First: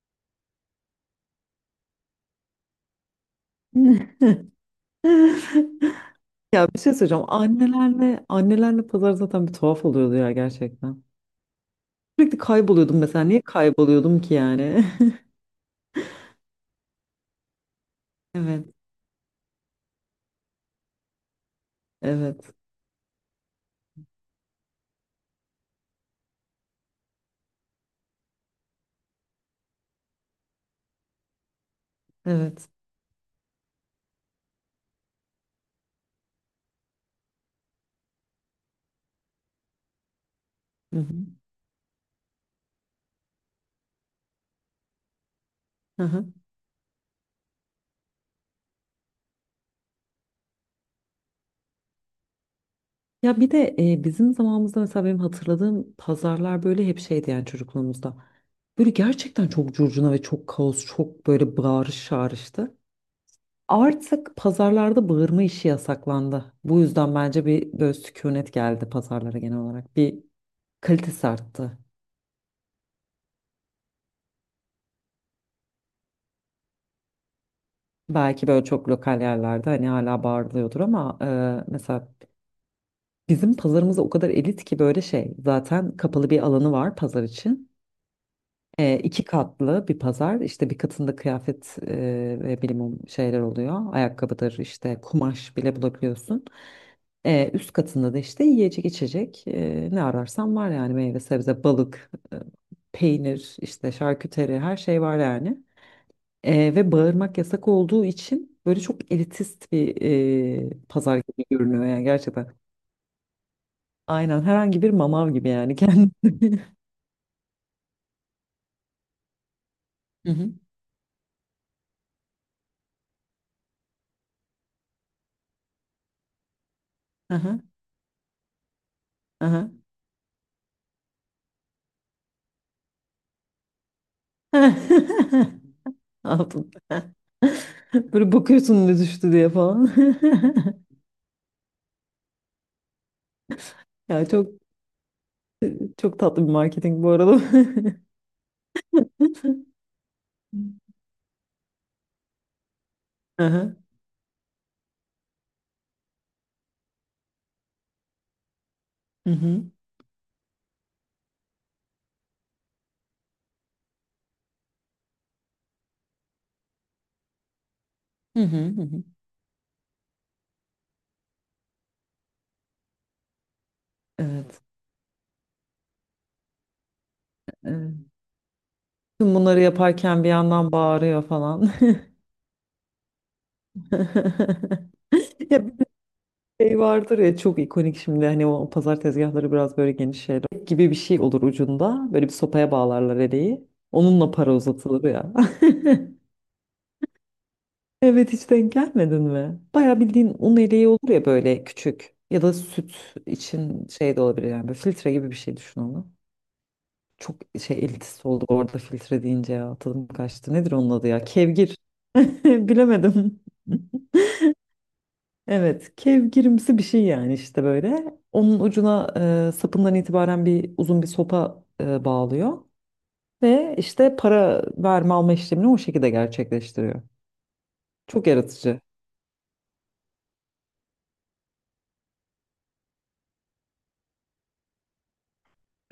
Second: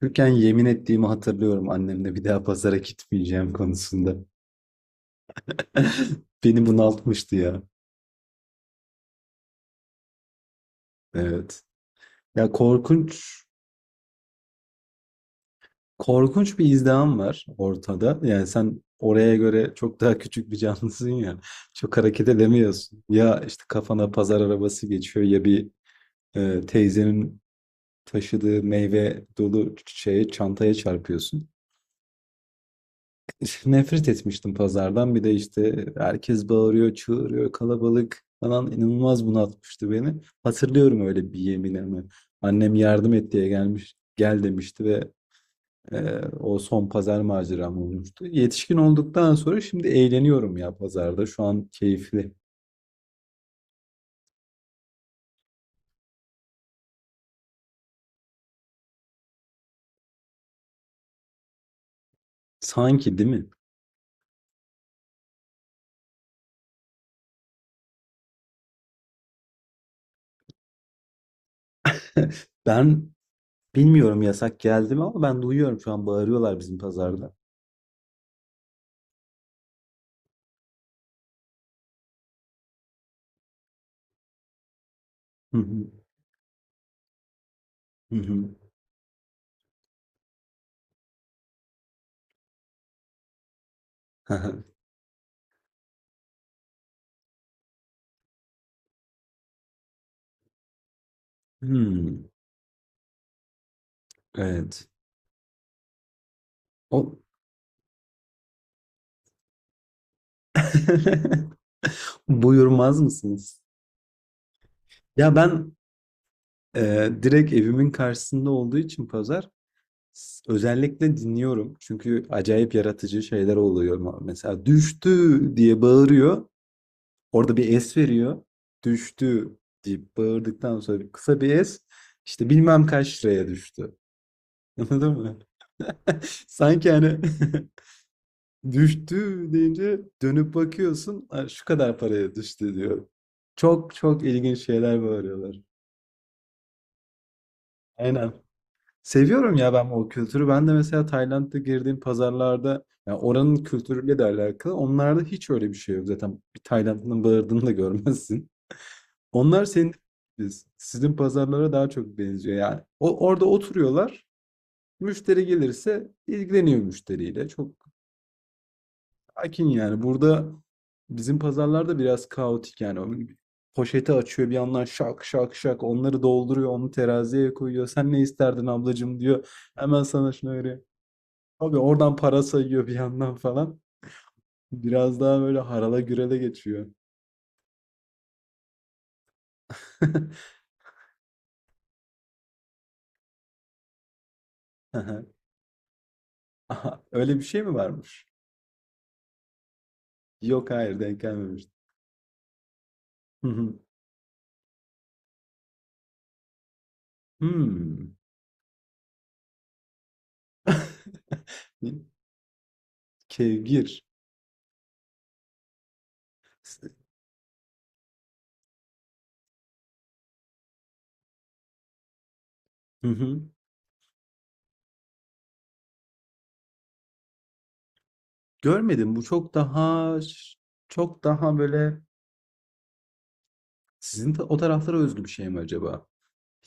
Çocukken yemin ettiğimi hatırlıyorum annemle bir daha pazara gitmeyeceğim konusunda. Beni Ya bir şey söyleyeceğim. bunaltmıştı ya. Annelerle annelerle pazar zaten bir tuhaf oluyordu ya gerçekten. Evet. Sürekli Ya kayboluyordum korkunç mesela. Niye kayboluyordum ki yani? korkunç bir izdiham var ortada. Yani Evet, sen oraya göre çok daha küçük bir canlısın ya. Çok hareket evet, edemiyorsun. Ya işte kafana pazar arabası geçiyor ya bir teyzenin taşıdığı meyve dolu şeye çantaya çarpıyorsun. evet. Nefret etmiştim pazardan. Bir de işte herkes bağırıyor, çığırıyor, kalabalık falan inanılmaz bunaltmıştı beni. Hı Hatırlıyorum hı. öyle bir yeminimi. Annem yardım et diye gelmiş, gel demişti ve Hı hı. o son pazar maceram olmuştu. Yetişkin olduktan sonra şimdi eğleniyorum ya pazarda. Şu an keyifli. Ya bir de bizim zamanımızda mesela benim hatırladığım pazarlar böyle hep şeydi yani çocukluğumuzda. Böyle gerçekten çok curcuna ve çok kaos, çok böyle bağırış çağrıştı. Sanki değil mi? Artık pazarlarda bağırma işi yasaklandı. Bu yüzden bence bir böyle sükunet geldi pazarlara genel olarak. Bir kalitesi arttı. Ben bilmiyorum yasak geldi mi ama ben duyuyorum şu an bağırıyorlar bizim pazarda. Belki böyle çok lokal yerlerde hani hala bağırılıyordur ama mesela bizim pazarımız o kadar elit ki böyle şey Hı hı, zaten kapalı bir alanı var pazar için. hı E, iki katlı bir pazar işte bir katında kıyafet ve bilimum şeyler oluyor. Ayakkabıdır hı. işte kumaş bile bulabiliyorsun. Üst katında da işte yiyecek içecek ne ararsan var yani meyve sebze balık Hmm, peynir işte şarküteri her evet. şey var yani. Ve O. bağırmak yasak olduğu için böyle çok elitist bir pazar gibi görünüyor yani gerçekten. Buyurmaz mısınız? Aynen herhangi bir mamav Ya gibi yani ben, kendisi. Direkt evimin karşısında olduğu için pazar, Hı hı. özellikle dinliyorum. Çünkü acayip yaratıcı şeyler oluyor. Mesela düştü diye bağırıyor. Orada Aha, bir es veriyor. Düştü aha. diye bağırdıktan sonra kısa bir es. İşte bilmem kaç liraya düştü. Anladın mı? Aldım. Sanki hani Böyle bakıyorsun ne düştü düştü diye falan. deyince dönüp bakıyorsun, "Aa, şu kadar paraya düştü" diyor. Çok çok Ya çok ilginç şeyler bağırıyorlar. çok tatlı bir marketing bu arada. Aynen. Seviyorum ya ben o kültürü. Ben de mesela Tayland'da girdiğim pazarlarda, yani oranın Aha. kültürüyle de alakalı. Onlarda hiç öyle bir şey yok. Zaten bir Taylandlı'nın bağırdığını da görmezsin. Hı hı. Onlar senin, sizin pazarlara daha çok benziyor yani. O orada oturuyorlar. Müşteri gelirse ilgileniyor müşteriyle. Çok Hı hı. Hı hı. akin yani. Burada bizim pazarlarda biraz kaotik yani. O poşeti açıyor bir Evet. yandan, şak şak şak onları dolduruyor, onu teraziye koyuyor. Evet. Sen ne isterdin ablacığım Tüm diyor. bunları Hemen yaparken bir sana şunu yandan öyle. bağırıyor falan. Abi oradan para sayıyor bir yandan falan. Biraz daha böyle Ya harala gürele şey geçiyor. vardır ya çok ikonik şimdi hani o pazar tezgahları biraz böyle geniş şeyler gibi bir şey olur ucunda. Böyle bir sopaya bağlarlar eleği. Onunla Aha, para uzatılır ya. aha, öyle bir şey mi varmış? Evet, hiç denk gelmedin mi? Yok, Bayağı hayır, bildiğin denk un eleği gelmemiştim. olur ya böyle küçük. Ya da Hı hı. süt için şey de olabilir yani böyle filtre gibi bir şey düşün onu. Çok Hmm. şey elitist oldu orada filtre deyince ya tadım kaçtı. Nedir onun adı ya? Kevgir. Kevgir. Bilemedim. Evet, kevgirimsi bir şey yani işte böyle. Onun ucuna sapından itibaren bir uzun bir sopa Hı bağlıyor hı. ve işte para verme alma işlemini o şekilde gerçekleştiriyor. Çok Görmedim. Bu çok yaratıcı. daha böyle sizin, o taraflara özgü bir şey mi acaba?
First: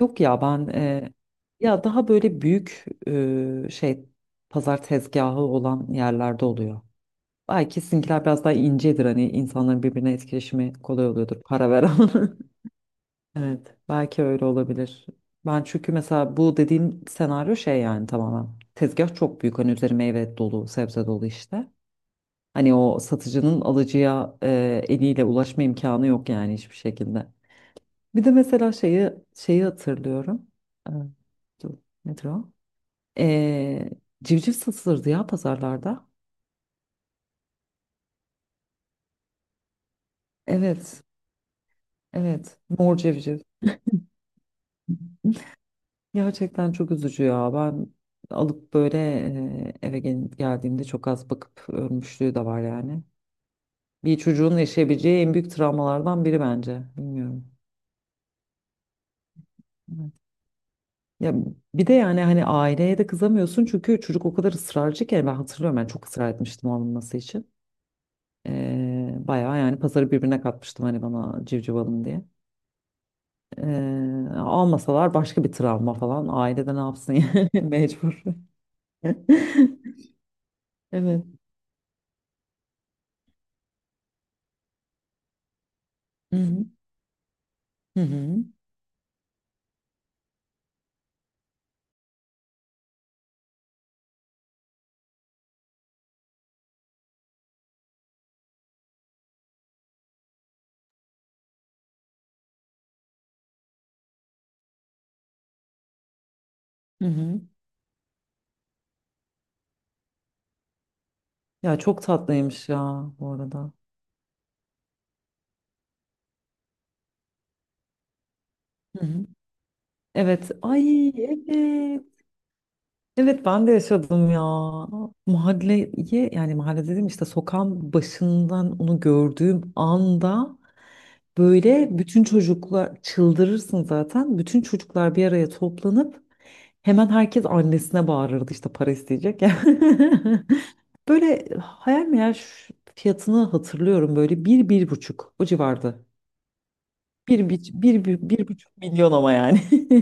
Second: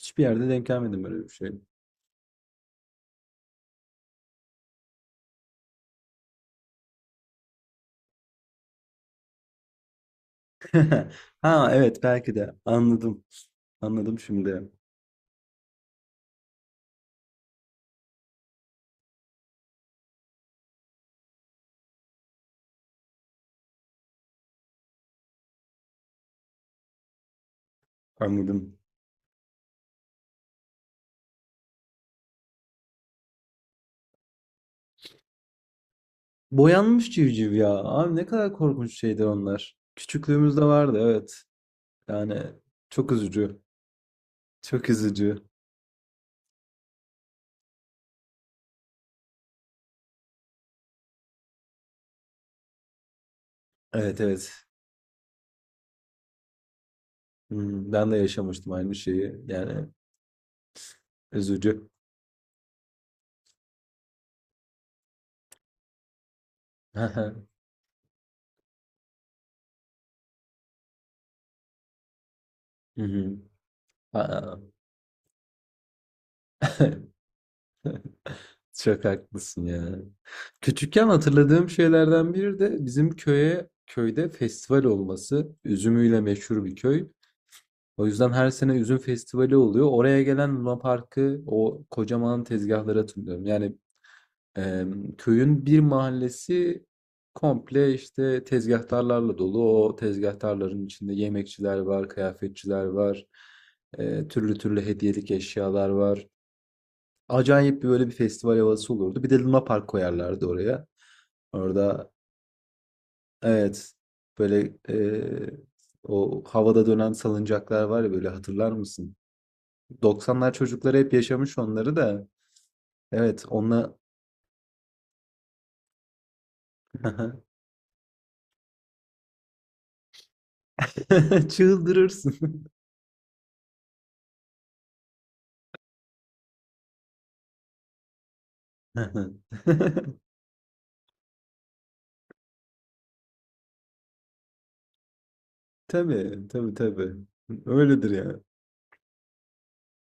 Yok ya yerde denk ben gelmedim böyle bir şey. ya daha böyle büyük şey pazar tezgahı olan yerlerde oluyor. Belki sizinkiler biraz daha incedir hani insanların birbirine etkileşimi kolay oluyordur para Ha, veren. evet, belki de. Anladım. Evet, Anladım belki öyle şimdi. olabilir. Ben çünkü mesela bu dediğim senaryo şey yani tamamen. Tezgah çok büyük hani üzeri meyve dolu, sebze dolu işte. Hani o satıcının alıcıya eliyle ulaşma imkanı yok yani hiçbir şekilde. Bir de mesela Anladım. şeyi hatırlıyorum. Ee, dur, nedir o? Ee, civciv satılırdı ya pazarlarda. Boyanmış civciv ya. Abi ne kadar korkunç şeydir onlar. Küçüklüğümüzde vardı, Evet, evet. Yani evet. Mor çok civciv. üzücü. Çok üzücü. Gerçekten çok üzücü ya. Ben alıp böyle eve geldiğimde çok az bakıp ölmüşlüğü de var yani. Bir Evet, çocuğun evet. yaşayabileceği en büyük travmalardan biri bence. Bilmiyorum. Hmm, ben de yaşamıştım aynı şeyi. Yani Evet. Ya bir üzücü. de yani hani aileye de kızamıyorsun çünkü çocuk o kadar ısrarcı ki ben hatırlıyorum ben çok ısrar etmiştim alınması Hı için. Bayağı yani pazarı birbirine katmıştım hani bana civciv alın diye. hı. Ee, Aa. almasalar başka bir travma falan ailede ne yapsın yani mecbur. Çok haklısın ya. Küçükken Evet. hatırladığım şeylerden biri de bizim köyde festival olması. Üzümüyle Hı meşhur hı. bir köy. Hı O yüzden hı. her sene üzüm festivali oluyor. Oraya gelen Luna Park'ı, o kocaman tezgahları hatırlıyorum. Yani, Eee, köyün bir mahallesi komple işte tezgahtarlarla dolu. O tezgahtarların içinde yemekçiler var, kıyafetçiler var, türlü türlü hediyelik eşyalar var. Hı hı. Acayip bir böyle bir festival havası olurdu. Bir de Luna Park koyarlardı oraya. Ya çok Orada, tatlıymış ya bu arada. evet, böyle o havada dönen salıncaklar var ya, böyle hatırlar Hı mısın? hı. Evet. 90'lar çocukları Ay hep yaşamış onları evet. da. Evet Evet, ben de onunla yaşadım ya. Mahalleye yani mahalle dedim işte sokağın başından onu gördüğüm anda böyle bütün çıldırırsın. çocuklar çıldırırsın zaten. Bütün çocuklar bir araya toplanıp hemen herkes annesine bağırırdı işte para Hı. isteyecek ya. Böyle hayal meyal şu fiyatını hatırlıyorum böyle bir buçuk o civarda. Tabii, tabii, tabii. Bir, buç- bir, Öyledir bir, bir buçuk milyon ama yani.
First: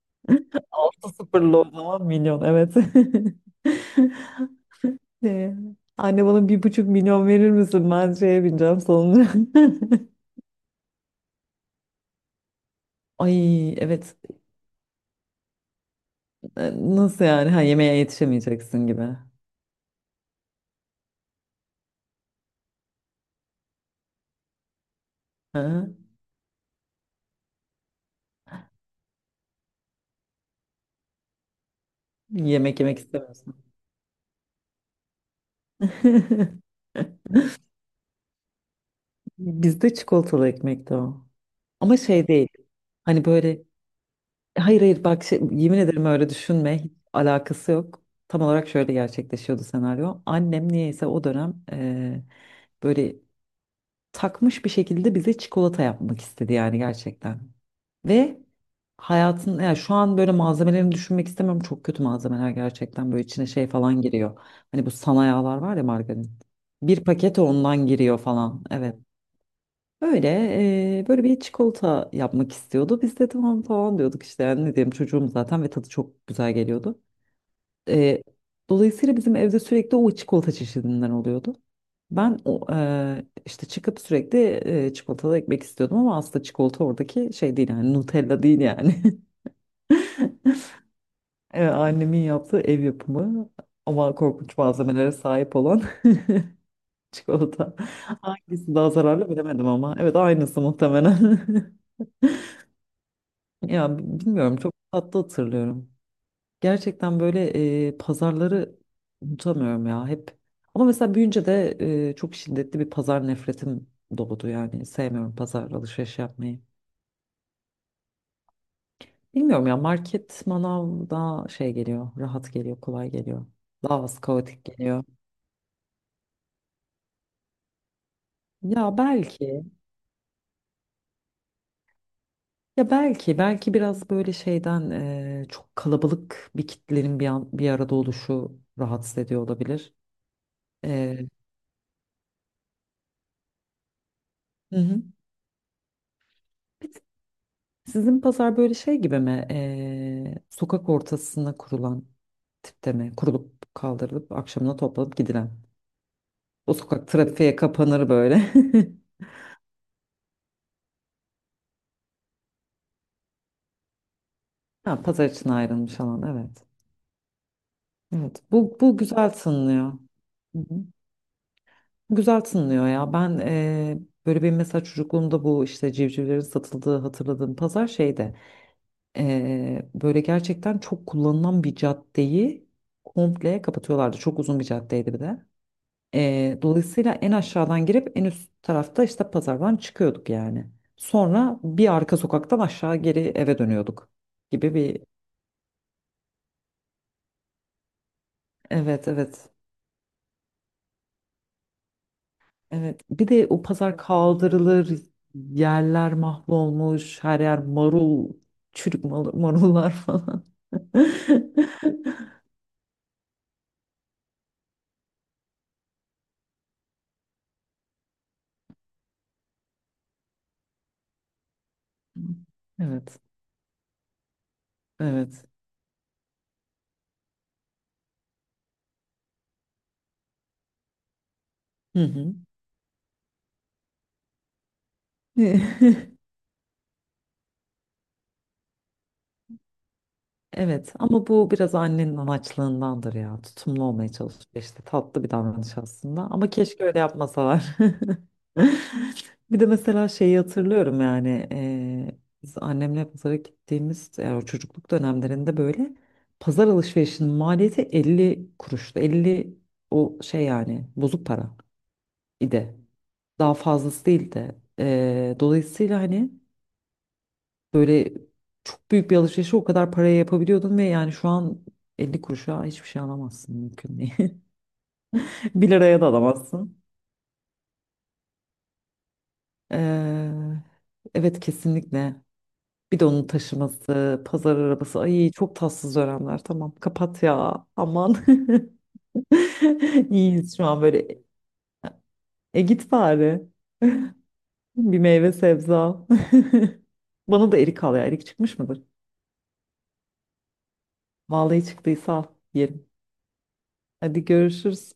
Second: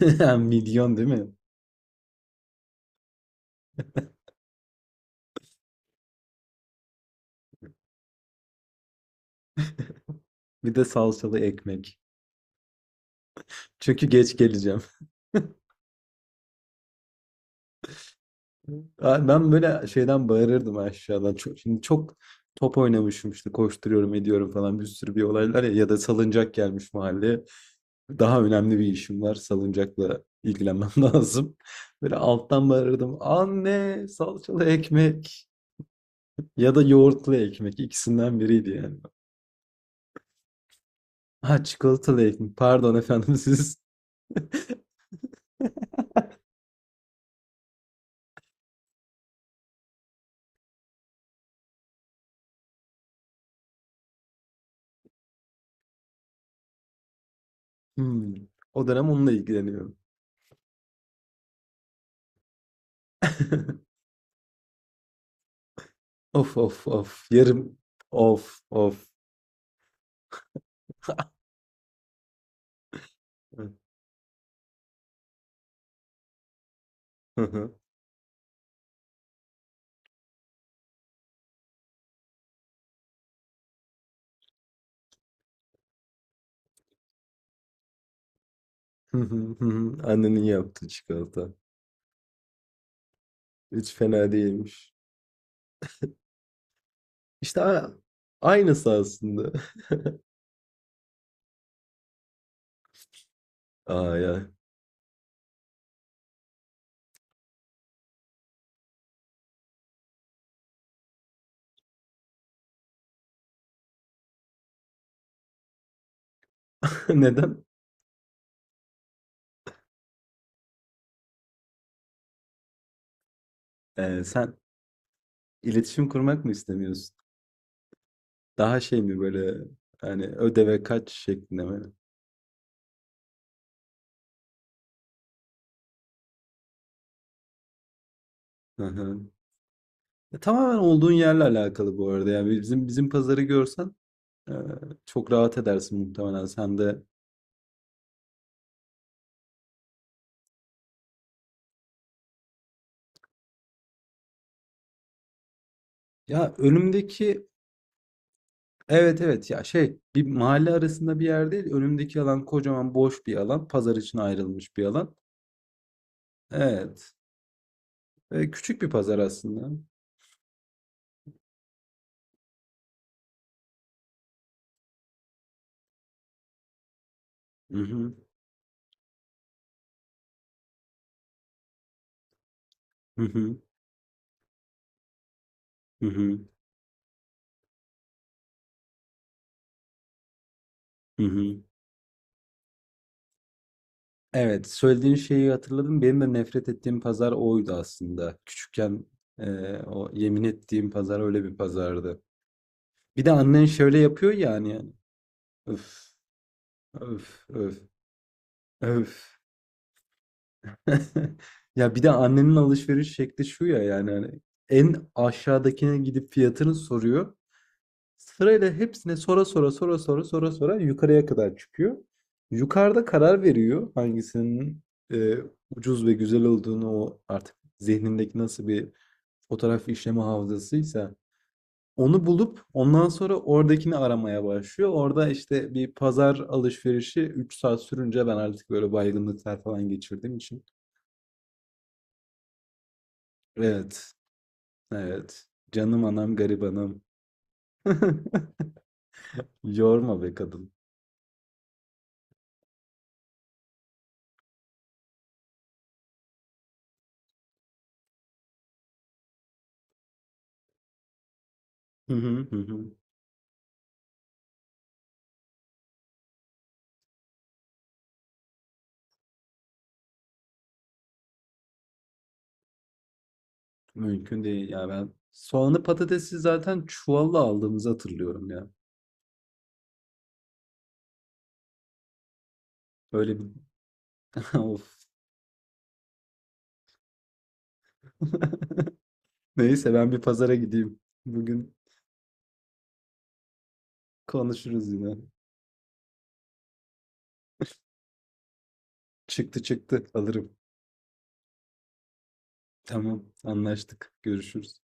ya. Milyon değil Altı mi? sıfırlı o zaman milyon evet. Ee, Anne bana 1,5 milyon verir misin? Ben şeye bineceğim sonunda. Bir de salçalı ekmek. Ay Çünkü evet. geç geleceğim. Ee, Nasıl yani? Ha yemeğe yetişemeyeceksin gibi. Aa, ben böyle şeyden bağırırdım aşağıdan. Şimdi çok top oynamışım işte, koşturuyorum ediyorum falan, bir sürü olaylar ya ya Ha? da salıncak gelmiş mahalleye. Daha önemli bir işim var. Salıncakla ilgilenmem lazım. Böyle alttan Yemek yemek bağırırdım. istemiyorsun. Anne, salçalı ekmek ya da yoğurtlu ekmek, ikisinden biriydi yani. Bizde çikolatalı ekmekti o. Ha, Ama çikolatalı şey değil. eğitim. Pardon Hani efendim böyle, siz. hayır, hayır, bak, yemin ederim öyle düşünme. Hiç alakası yok. Tam olarak şöyle gerçekleşiyordu senaryo. Annem niyeyse o dönem böyle takmış bir şekilde bize çikolata yapmak istedi yani gerçekten. Hmm. Ve O dönem onunla hayatın yani şu ilgileniyorum. an böyle malzemelerini düşünmek istemiyorum. Çok kötü malzemeler gerçekten böyle içine şey falan giriyor. Hani bu sana yağlar var ya margarin. Of of Bir of. paket Yarım. ondan giriyor Of falan. Evet. of. Öyle böyle bir çikolata yapmak istiyordu. Biz de tamam Hı falan diyorduk işte yani ne diyeyim çocuğum zaten ve tadı çok güzel geliyordu. hı. Eee, dolayısıyla bizim evde sürekli o çikolata çeşidinden oluyordu. Ben o, işte çıkıp sürekli çikolatalı ekmek istiyordum ama aslında çikolata oradaki şey değil yani Nutella değil yani. Hı hı, hı hı. Annenin yaptığı çikolata. Annemin yaptığı ev yapımı Hiç ama fena korkunç değilmiş. malzemelere sahip olan İşte çikolata. Hangisi daha aynısı zararlı aslında. bilemedim ama evet aynısı muhtemelen. Ya Aa ya. bilmiyorum çok tatlı hatırlıyorum. Gerçekten böyle pazarları unutamıyorum ya hep. Ama mesela büyünce de çok şiddetli bir pazar nefretim doğdu yani. Sevmiyorum pazar alışveriş yapmayı. Neden? Bilmiyorum ya market manav daha şey geliyor, rahat geliyor, kolay geliyor. Daha az Sen kaotik geliyor. iletişim kurmak mı istemiyorsun? Daha Ya şey mi böyle, belki, hani ödeve kaç şeklinde mi? belki biraz böyle şeyden çok kalabalık bir kitlenin bir arada oluşu Hı rahatsız hı. ediyor olabilir. Tamamen olduğun E, yerle alakalı bu arada. Yani bizim pazarı görsen, Ee, hı hı. çok rahat edersin muhtemelen sen de. Sizin pazar böyle şey gibi mi? Sokak ortasına kurulan tipte mi? Kurulup kaldırılıp akşamına toplanıp gidilen. Ya O sokak önümdeki, trafiğe kapanır böyle. evet, evet, ya şey, bir mahalle arasında bir yer değil. Önümdeki alan kocaman boş bir alan. Pazar için ayrılmış bir Ha, alan. pazar için ayrılmış alan evet. Evet. Evet, Ee, bu, küçük bir bu pazar güzel aslında. tınlıyor. Hı hı. Güzel tınlıyor ya. Ben böyle bir mesela çocukluğumda bu işte civcivlerin satıldığı hatırladığım Hı pazar hı. şeyde böyle gerçekten çok kullanılan bir caddeyi Hı hı. komple kapatıyorlardı. Çok uzun bir caddeydi bir de. Hı hı. Dolayısıyla en aşağıdan girip en üst tarafta işte pazardan çıkıyorduk yani. Hı hı. Sonra bir arka sokaktan aşağı geri eve dönüyorduk Evet, gibi bir. söylediğin şeyi hatırladım. Benim de nefret ettiğim pazar oydu aslında. Küçükken, Evet, evet, o yemin ettiğim pazar öyle bir pazardı. evet. Bir Bir de de o annen pazar şöyle yapıyor yani. kaldırılır Öf, yerler mahvolmuş her öf, yer öf, marul çürük öf. marullar falan. Ya bir de annenin alışveriş şekli şu ya, yani hani en aşağıdakine gidip fiyatını soruyor. Sırayla hepsine, sonra sonra sonra sonra sonra sonra yukarıya kadar çıkıyor. Yukarıda Evet, karar veriyor hangisinin, e, evet. ucuz ve güzel olduğunu, o artık zihnindeki nasıl bir fotoğraf işleme hafızasıysa onu Hı bulup ondan sonra oradakini aramaya başlıyor. Orada hı. işte bir pazar alışverişi 3 saat sürünce, ben artık böyle baygınlıklar falan geçirdiğim için. Evet, ama bu biraz annenin anaçlığındandır ya. Tutumlu olmaya Evet. çalışıyor işte. Tatlı bir Evet. davranış Canım aslında. anam Ama keşke öyle garibanım. yapmasalar. Bir de mesela Yorma be şeyi kadın. hatırlıyorum yani. Biz annemle pazara gittiğimiz yani o çocukluk dönemlerinde böyle pazar alışverişinin maliyeti 50 kuruştu. 50 o şey yani bozuk para Hı hı, hı idi. hı. Daha fazlası değildi. Dolayısıyla hani böyle çok büyük bir alışverişi o kadar paraya yapabiliyordun ve yani şu an 50 kuruşa hiçbir şey alamazsın mümkün değil. Mümkün değil ya ben. bir Soğanı liraya da patatesi alamazsın. zaten çuvalla aldığımızı hatırlıyorum ya. Ee, evet kesinlikle. Bir de onun Böyle bir taşıması, pazar of. arabası. Ay çok tatsız dönemler. Tamam kapat ya. Aman. Neyse, ben bir pazara İyiyiz şu an gideyim. böyle. Bugün E git bari. konuşuruz Bir yine. meyve sebze al. Bana da erik al ya. Erik çıkmış mıdır? Çıktı çıktı, alırım. Vallahi çıktıysa al. Yerim. Tamam, anlaştık. Hadi Görüşürüz. görüşürüz.